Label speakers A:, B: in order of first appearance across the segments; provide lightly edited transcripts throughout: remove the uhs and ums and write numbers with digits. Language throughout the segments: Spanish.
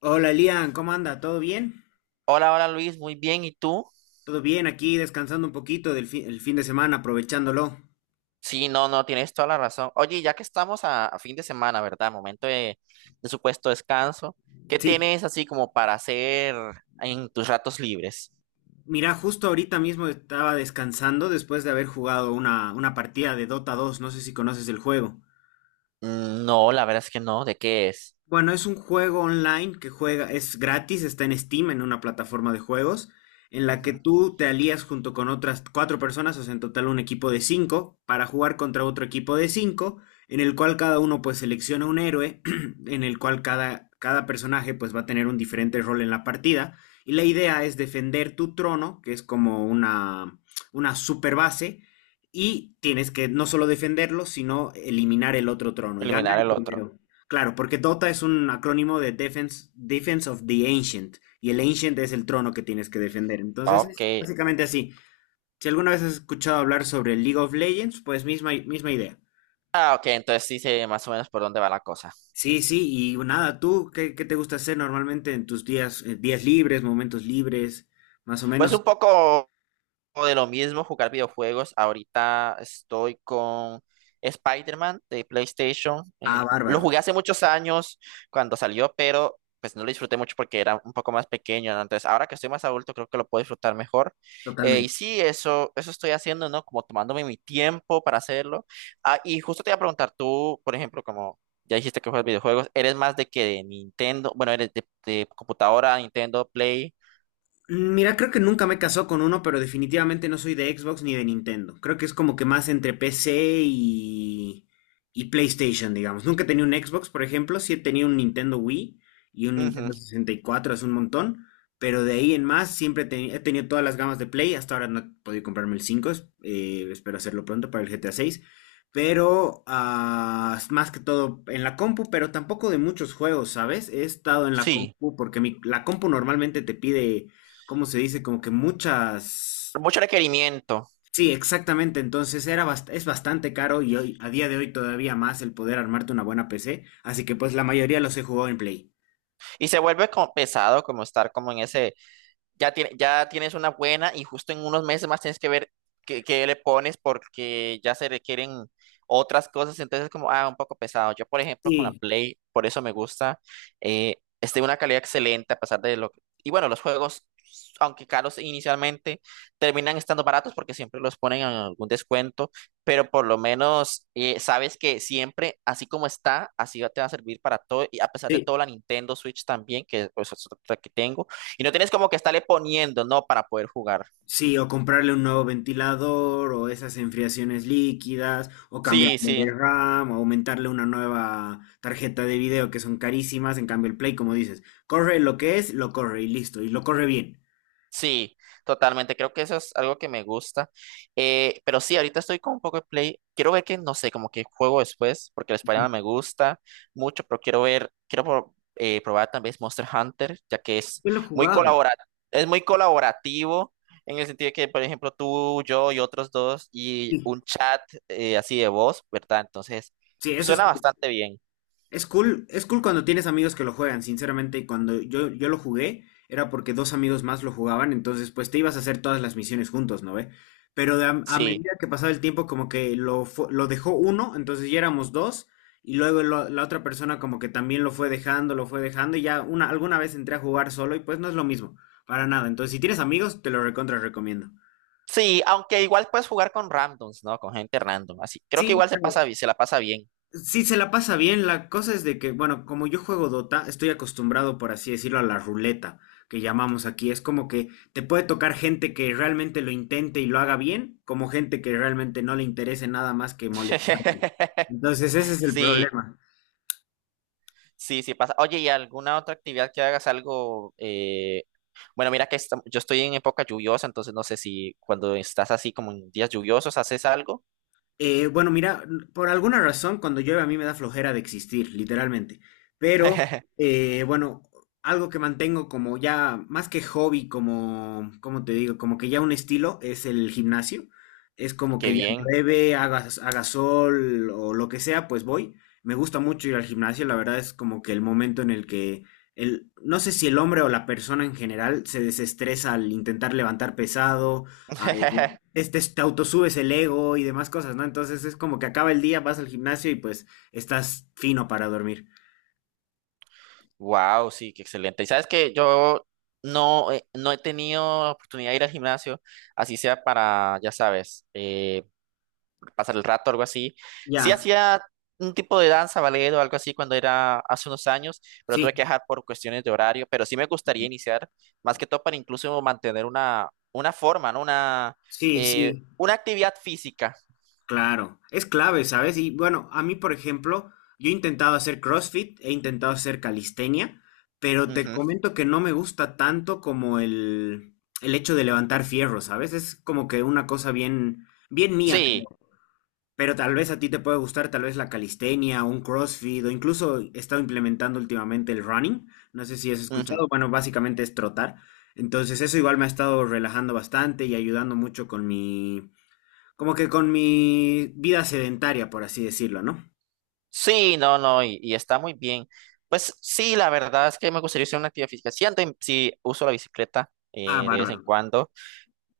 A: Hola Lian, ¿cómo anda? ¿Todo bien?
B: Hola, hola Luis, muy bien. ¿Y tú?
A: Todo bien, aquí descansando un poquito del el fin de semana, aprovechándolo.
B: Sí, no, no, tienes toda la razón. Oye, ya que estamos a fin de semana, ¿verdad? Momento de supuesto descanso. ¿Qué
A: Sí,
B: tienes así como para hacer en tus ratos libres?
A: mira, justo ahorita mismo estaba descansando después de haber jugado una partida de Dota 2. No sé si conoces el juego.
B: No, la verdad es que no. ¿De qué es?
A: Bueno, es un juego online que juega, es gratis, está en Steam, en una plataforma de juegos, en la que
B: Ujú.
A: tú te alías junto con otras cuatro personas, o sea, en total un equipo de cinco, para jugar contra otro equipo de cinco, en el cual cada uno pues selecciona un héroe, en el cual cada personaje pues va a tener un diferente rol en la partida, y la idea es defender tu trono, que es como una super base, y tienes que no solo defenderlo, sino eliminar el otro trono, y gana
B: Eliminar
A: el
B: el otro.
A: primero. Claro, porque Dota es un acrónimo de Defense of the Ancient, y el Ancient es el trono que tienes que defender. Entonces, es
B: Ok.
A: básicamente así. Si alguna vez has escuchado hablar sobre League of Legends, pues misma idea.
B: Ah, ok, entonces sí sé más o menos por dónde va la cosa.
A: Sí, sí, y nada, ¿tú qué te gusta hacer normalmente en tus días libres, momentos libres, más o
B: Pues
A: menos?
B: un poco de lo mismo, jugar videojuegos. Ahorita estoy con Spider-Man de PlayStation.
A: Ah,
B: Lo
A: bárbaro,
B: jugué hace muchos años cuando salió, pero pues no lo disfruté mucho porque era un poco más pequeño, ¿no? Entonces, ahora que estoy más adulto, creo que lo puedo disfrutar mejor. Y
A: totalmente.
B: sí, eso estoy haciendo, ¿no? Como tomándome mi tiempo para hacerlo. Ah, y justo te iba a preguntar, tú, por ejemplo, como ya dijiste que juegas videojuegos, ¿eres más de que de Nintendo? Bueno, ¿eres de computadora, Nintendo, Play?
A: Mira, creo que nunca me he casado con uno, pero definitivamente no soy de Xbox ni de Nintendo. Creo que es como que más entre PC y PlayStation, digamos. Nunca he tenido un Xbox, por ejemplo, sí he tenido un Nintendo Wii y un
B: Ujú.
A: Nintendo 64, es un montón, pero de ahí en más siempre he tenido todas las gamas de Play. Hasta ahora no he podido comprarme el 5, espero hacerlo pronto para el GTA 6. Pero más que todo en la compu, pero tampoco de muchos juegos, ¿sabes? He estado en la
B: Sí,
A: compu porque la compu normalmente te pide, ¿cómo se dice? Como que muchas...
B: mucho requerimiento.
A: Sí, exactamente. Entonces es bastante caro y hoy, a día de hoy todavía más el poder armarte una buena PC. Así que pues la mayoría los he jugado en Play.
B: Y se vuelve como pesado, como estar como en ese, ya, ya tienes una buena y justo en unos meses más tienes que ver qué, qué le pones porque ya se requieren otras cosas, entonces como, ah, un poco pesado. Yo, por ejemplo, con la
A: Sí,
B: Play, por eso me gusta, es de una calidad excelente a pesar de lo que... Y bueno, los juegos, aunque caros inicialmente, terminan estando baratos porque siempre los ponen en algún descuento, pero por lo menos sabes que siempre, así como está, te va a servir para todo, y a pesar de
A: sí,
B: todo, la Nintendo Switch también, que pues, es otra que tengo y no tienes como que estarle poniendo, ¿no? Para poder jugar.
A: sí, o comprarle un nuevo ventilador o esas enfriaciones líquidas o
B: Sí,
A: cambiarle de
B: sí,
A: RAM o aumentarle una nueva tarjeta de video que son carísimas. En cambio el Play, como dices, corre lo que es, lo corre y listo. Y lo corre bien.
B: sí, totalmente. Creo que eso es algo que me gusta. Pero sí, ahorita estoy con un poco de play. Quiero ver que, no sé, como que juego después, porque el Spider-Man me gusta mucho, pero quiero ver, probar también Monster Hunter, ya que es
A: Yo lo he
B: muy
A: jugado.
B: colabora- es muy colaborativo. En el sentido de que, por ejemplo, tú, yo y otros dos, y
A: Sí,
B: un chat así de voz, ¿verdad? Entonces,
A: sí, eso
B: suena bastante bien.
A: Es cool cuando tienes amigos que lo juegan, sinceramente, cuando yo lo jugué era porque dos amigos más lo jugaban, entonces pues te ibas a hacer todas las misiones juntos, ¿no ve? Pero de a
B: Sí.
A: medida que pasaba el tiempo como que lo dejó uno, entonces ya éramos dos, y luego la otra persona como que también lo fue dejando, y ya alguna vez entré a jugar solo y pues no es lo mismo, para nada. Entonces si tienes amigos, te lo recontra recomiendo.
B: Sí, aunque igual puedes jugar con randoms, ¿no? Con gente random, así. Creo que
A: Sí,
B: igual se la pasa bien.
A: sí, se la pasa bien. La cosa es de que, bueno, como yo juego Dota, estoy acostumbrado, por así decirlo, a la ruleta que llamamos aquí. Es como que te puede tocar gente que realmente lo intente y lo haga bien, como gente que realmente no le interese nada más que molestarte. Entonces, ese es el
B: Sí,
A: problema.
B: sí, sí pasa. Oye, ¿y alguna otra actividad que hagas algo? Bueno, mira que yo estoy en época lluviosa, entonces no sé si cuando estás así como en días lluviosos haces algo.
A: Bueno, mira, por alguna razón, cuando llueve a mí me da flojera de existir, literalmente. Pero, bueno, algo que mantengo como ya, más que hobby, como, ¿cómo te digo? Como que ya un estilo es el gimnasio. Es como
B: Qué
A: que ya
B: bien.
A: llueve, haga sol o lo que sea, pues voy. Me gusta mucho ir al gimnasio, la verdad es como que el momento en el que no sé si el hombre o la persona en general se desestresa al intentar levantar pesado, al te autosubes el ego y demás cosas, ¿no? Entonces es como que acaba el día, vas al gimnasio y pues estás fino para dormir.
B: Wow, sí, qué excelente. Y sabes que yo no, no he tenido oportunidad de ir al gimnasio, así sea para, ya sabes, pasar el rato, algo así. Sí
A: Ya,
B: hacía un tipo de danza, ballet o algo así cuando era hace unos años, pero tuve que
A: sí,
B: dejar por cuestiones de horario, pero sí me gustaría iniciar, más que todo para incluso mantener una forma, ¿no?
A: sí, sí.
B: Una actividad física.
A: Claro, es clave, ¿sabes? Y bueno, a mí, por ejemplo, yo he intentado hacer CrossFit, he intentado hacer calistenia, pero te
B: Ujú.
A: comento que no me gusta tanto como el hecho de levantar fierro, ¿sabes? Es como que una cosa bien, bien mía.
B: Sí,
A: Pero tal vez a ti te puede gustar tal vez la calistenia, un CrossFit o incluso he estado implementando últimamente el running. No sé si has
B: ujú.
A: escuchado, bueno, básicamente es trotar. Entonces eso igual me ha estado relajando bastante y ayudando mucho como que con mi vida sedentaria, por así decirlo, ¿no?
B: Sí, no, no, y está muy bien. Pues sí, la verdad es que me gustaría hacer una actividad física. Sí, sí uso la bicicleta
A: Ah,
B: de vez en
A: bárbaro.
B: cuando.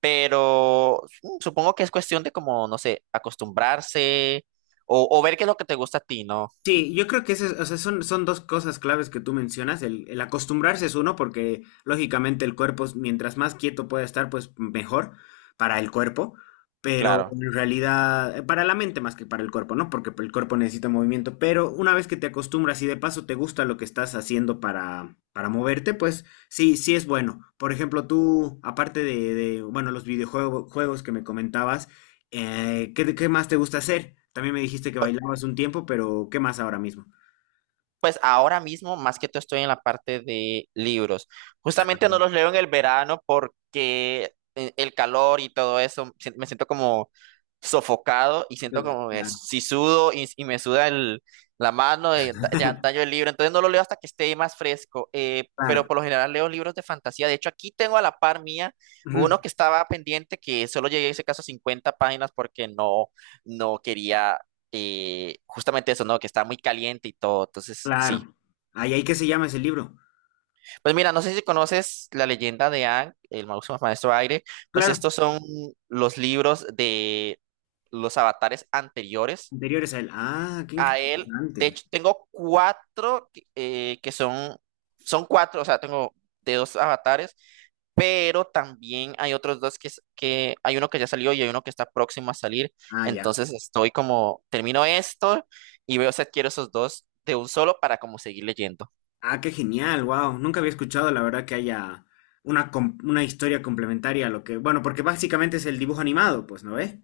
B: Pero supongo que es cuestión de como, no sé, acostumbrarse o ver qué es lo que te gusta a ti, ¿no?
A: Sí, yo creo que o sea, son dos cosas claves que tú mencionas. El acostumbrarse es uno, porque lógicamente el cuerpo, mientras más quieto pueda estar, pues mejor para el cuerpo. Pero
B: Claro.
A: en realidad, para la mente más que para el cuerpo, ¿no? Porque el cuerpo necesita movimiento. Pero una vez que te acostumbras y de paso te gusta lo que estás haciendo para, moverte, pues sí, sí es bueno. Por ejemplo, tú, aparte bueno, los videojuegos juegos que me comentabas, ¿qué más te gusta hacer? También me dijiste que bailabas un tiempo, pero ¿qué más ahora mismo?
B: Pues ahora mismo, más que todo, estoy en la parte de libros. Justamente no los leo en el verano porque el calor y todo eso, me siento como sofocado y siento como que
A: Claro,
B: si sudo y, la mano, ya daño el libro. Entonces no lo leo hasta que esté más fresco. Pero
A: claro,
B: por lo general leo libros de fantasía. De hecho, aquí tengo a la par mía
A: ujú,
B: uno que estaba pendiente, que solo llegué a ese caso a 50 páginas porque no, no quería y justamente eso, ¿no? Que está muy caliente y todo. Entonces, sí.
A: claro. Ay, ay, ¿qué se llama ese libro?
B: Pues mira, no sé si conoces la leyenda de Aang, el máximo maestro aire. Pues
A: Claro,
B: estos son los libros de los avatares anteriores
A: anteriores a él. Ah, qué
B: a él. De
A: interesante.
B: hecho, tengo cuatro que son, son cuatro, o sea, tengo de dos avatares pero también hay otros dos que hay uno que ya salió y hay uno que está próximo a salir.
A: Ah, ya.
B: Entonces estoy como, termino esto y veo si adquiero esos dos de un solo para como seguir leyendo.
A: Ah, qué genial, wow. Nunca había escuchado, la verdad, que haya una historia complementaria a lo que. Bueno, porque básicamente es el dibujo animado, pues, ¿no ves?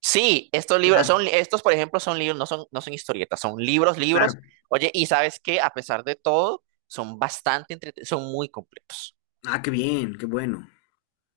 B: Sí,
A: Claro,
B: estos por ejemplo son libros, no son, no son historietas, son libros, libros.
A: claro.
B: Oye, y sabes que a pesar de todo, son bastante entretenidos, son muy completos.
A: Ah, qué bien, qué bueno.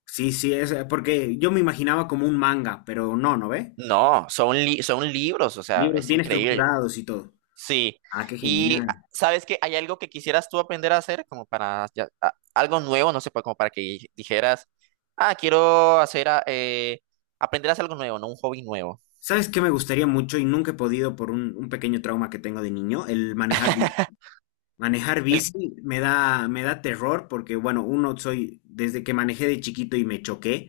A: Sí, sí, es porque yo me imaginaba como un manga, pero no, ¿no ve?
B: No, son libros, o sea,
A: Libros
B: es
A: bien
B: increíble.
A: estructurados y todo.
B: Sí,
A: Ah, qué
B: y ah,
A: genial.
B: sabes que hay algo que quisieras tú aprender a hacer, como para algo nuevo, no sé, como para que dijeras, ah, quiero hacer, aprender a hacer algo nuevo, no un hobby nuevo.
A: ¿Sabes qué me gustaría mucho y nunca he podido por un pequeño trauma que tengo de niño? El manejar bici. Manejar
B: El-
A: bici me da terror porque, bueno, uno soy, desde que manejé de chiquito y me choqué,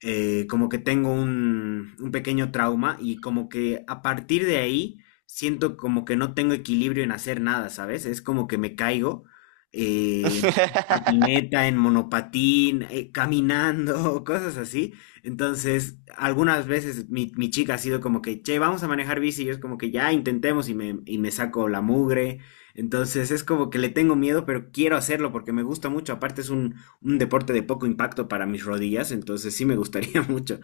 A: como que tengo un pequeño trauma y como que a partir de ahí siento como que no tengo equilibrio en hacer nada, ¿sabes? Es como que me caigo eh, en patineta, en monopatín, caminando, cosas así. Entonces, algunas veces mi chica ha sido como que, che, vamos a manejar bici, y yo es como que ya intentemos y me saco la mugre. Entonces es como que le tengo miedo, pero quiero hacerlo porque me gusta mucho. Aparte es un deporte de poco impacto para mis rodillas, entonces sí me gustaría mucho.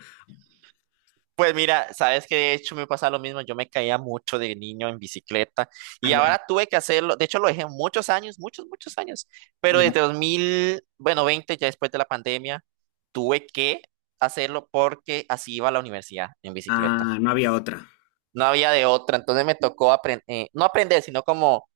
B: Pues mira, sabes que de hecho me pasa lo mismo, yo me caía mucho de niño en bicicleta
A: Ah,
B: y
A: ya,
B: ahora tuve que hacerlo, de hecho lo dejé muchos años, muchos, muchos años, pero
A: ya.
B: desde 2000 bueno, 20 ya después de la pandemia, tuve que hacerlo porque así iba a la universidad en bicicleta.
A: Ah, no había otra.
B: No había de otra, entonces me tocó aprender, no aprender, sino como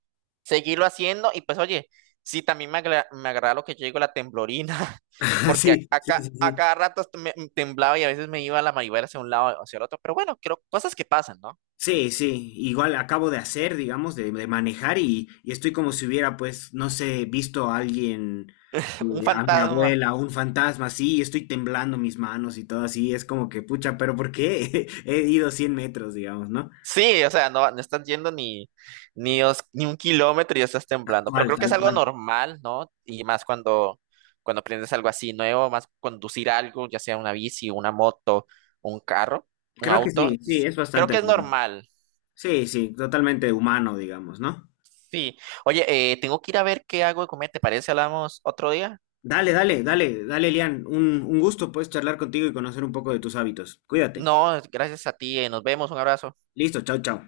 B: seguirlo haciendo y pues oye, sí, también me agrada lo que yo digo, la temblorina, porque
A: Sí, sí, sí,
B: a
A: sí.
B: cada rato esto me temblaba y a veces me iba la manivela hacia un lado o hacia el otro, pero bueno, creo cosas que pasan, ¿no?
A: Sí, sí, igual acabo de hacer, digamos, de manejar y estoy como si hubiera, pues, no sé, visto a alguien,
B: Un
A: a mi
B: fantasma.
A: abuela, un fantasma, así, y estoy temblando mis manos y todo así, es como que, pucha, pero ¿por qué? He ido 100 metros, digamos, ¿no?
B: Sí, o sea, no, no estás yendo ni, ni 1 kilómetro y ya estás
A: Tal
B: temblando. Pero
A: cual,
B: creo que es
A: tal
B: algo
A: cual.
B: normal, ¿no? Y más cuando, cuando aprendes algo así nuevo, más conducir algo, ya sea una bici, una moto, un carro, un
A: Creo que
B: auto.
A: sí, sí,
B: Entonces,
A: es
B: creo
A: bastante
B: que es
A: normal.
B: normal.
A: Sí, sí, totalmente humano, digamos, ¿no?
B: Sí. Oye, tengo que ir a ver qué hago de comer. ¿Te parece? Hablamos otro día.
A: Dale, dale, dale, dale, Lian. Un gusto, pues, charlar contigo y conocer un poco de tus hábitos. Cuídate.
B: No, gracias a ti. Nos vemos. Un abrazo.
A: Listo, chao, chao.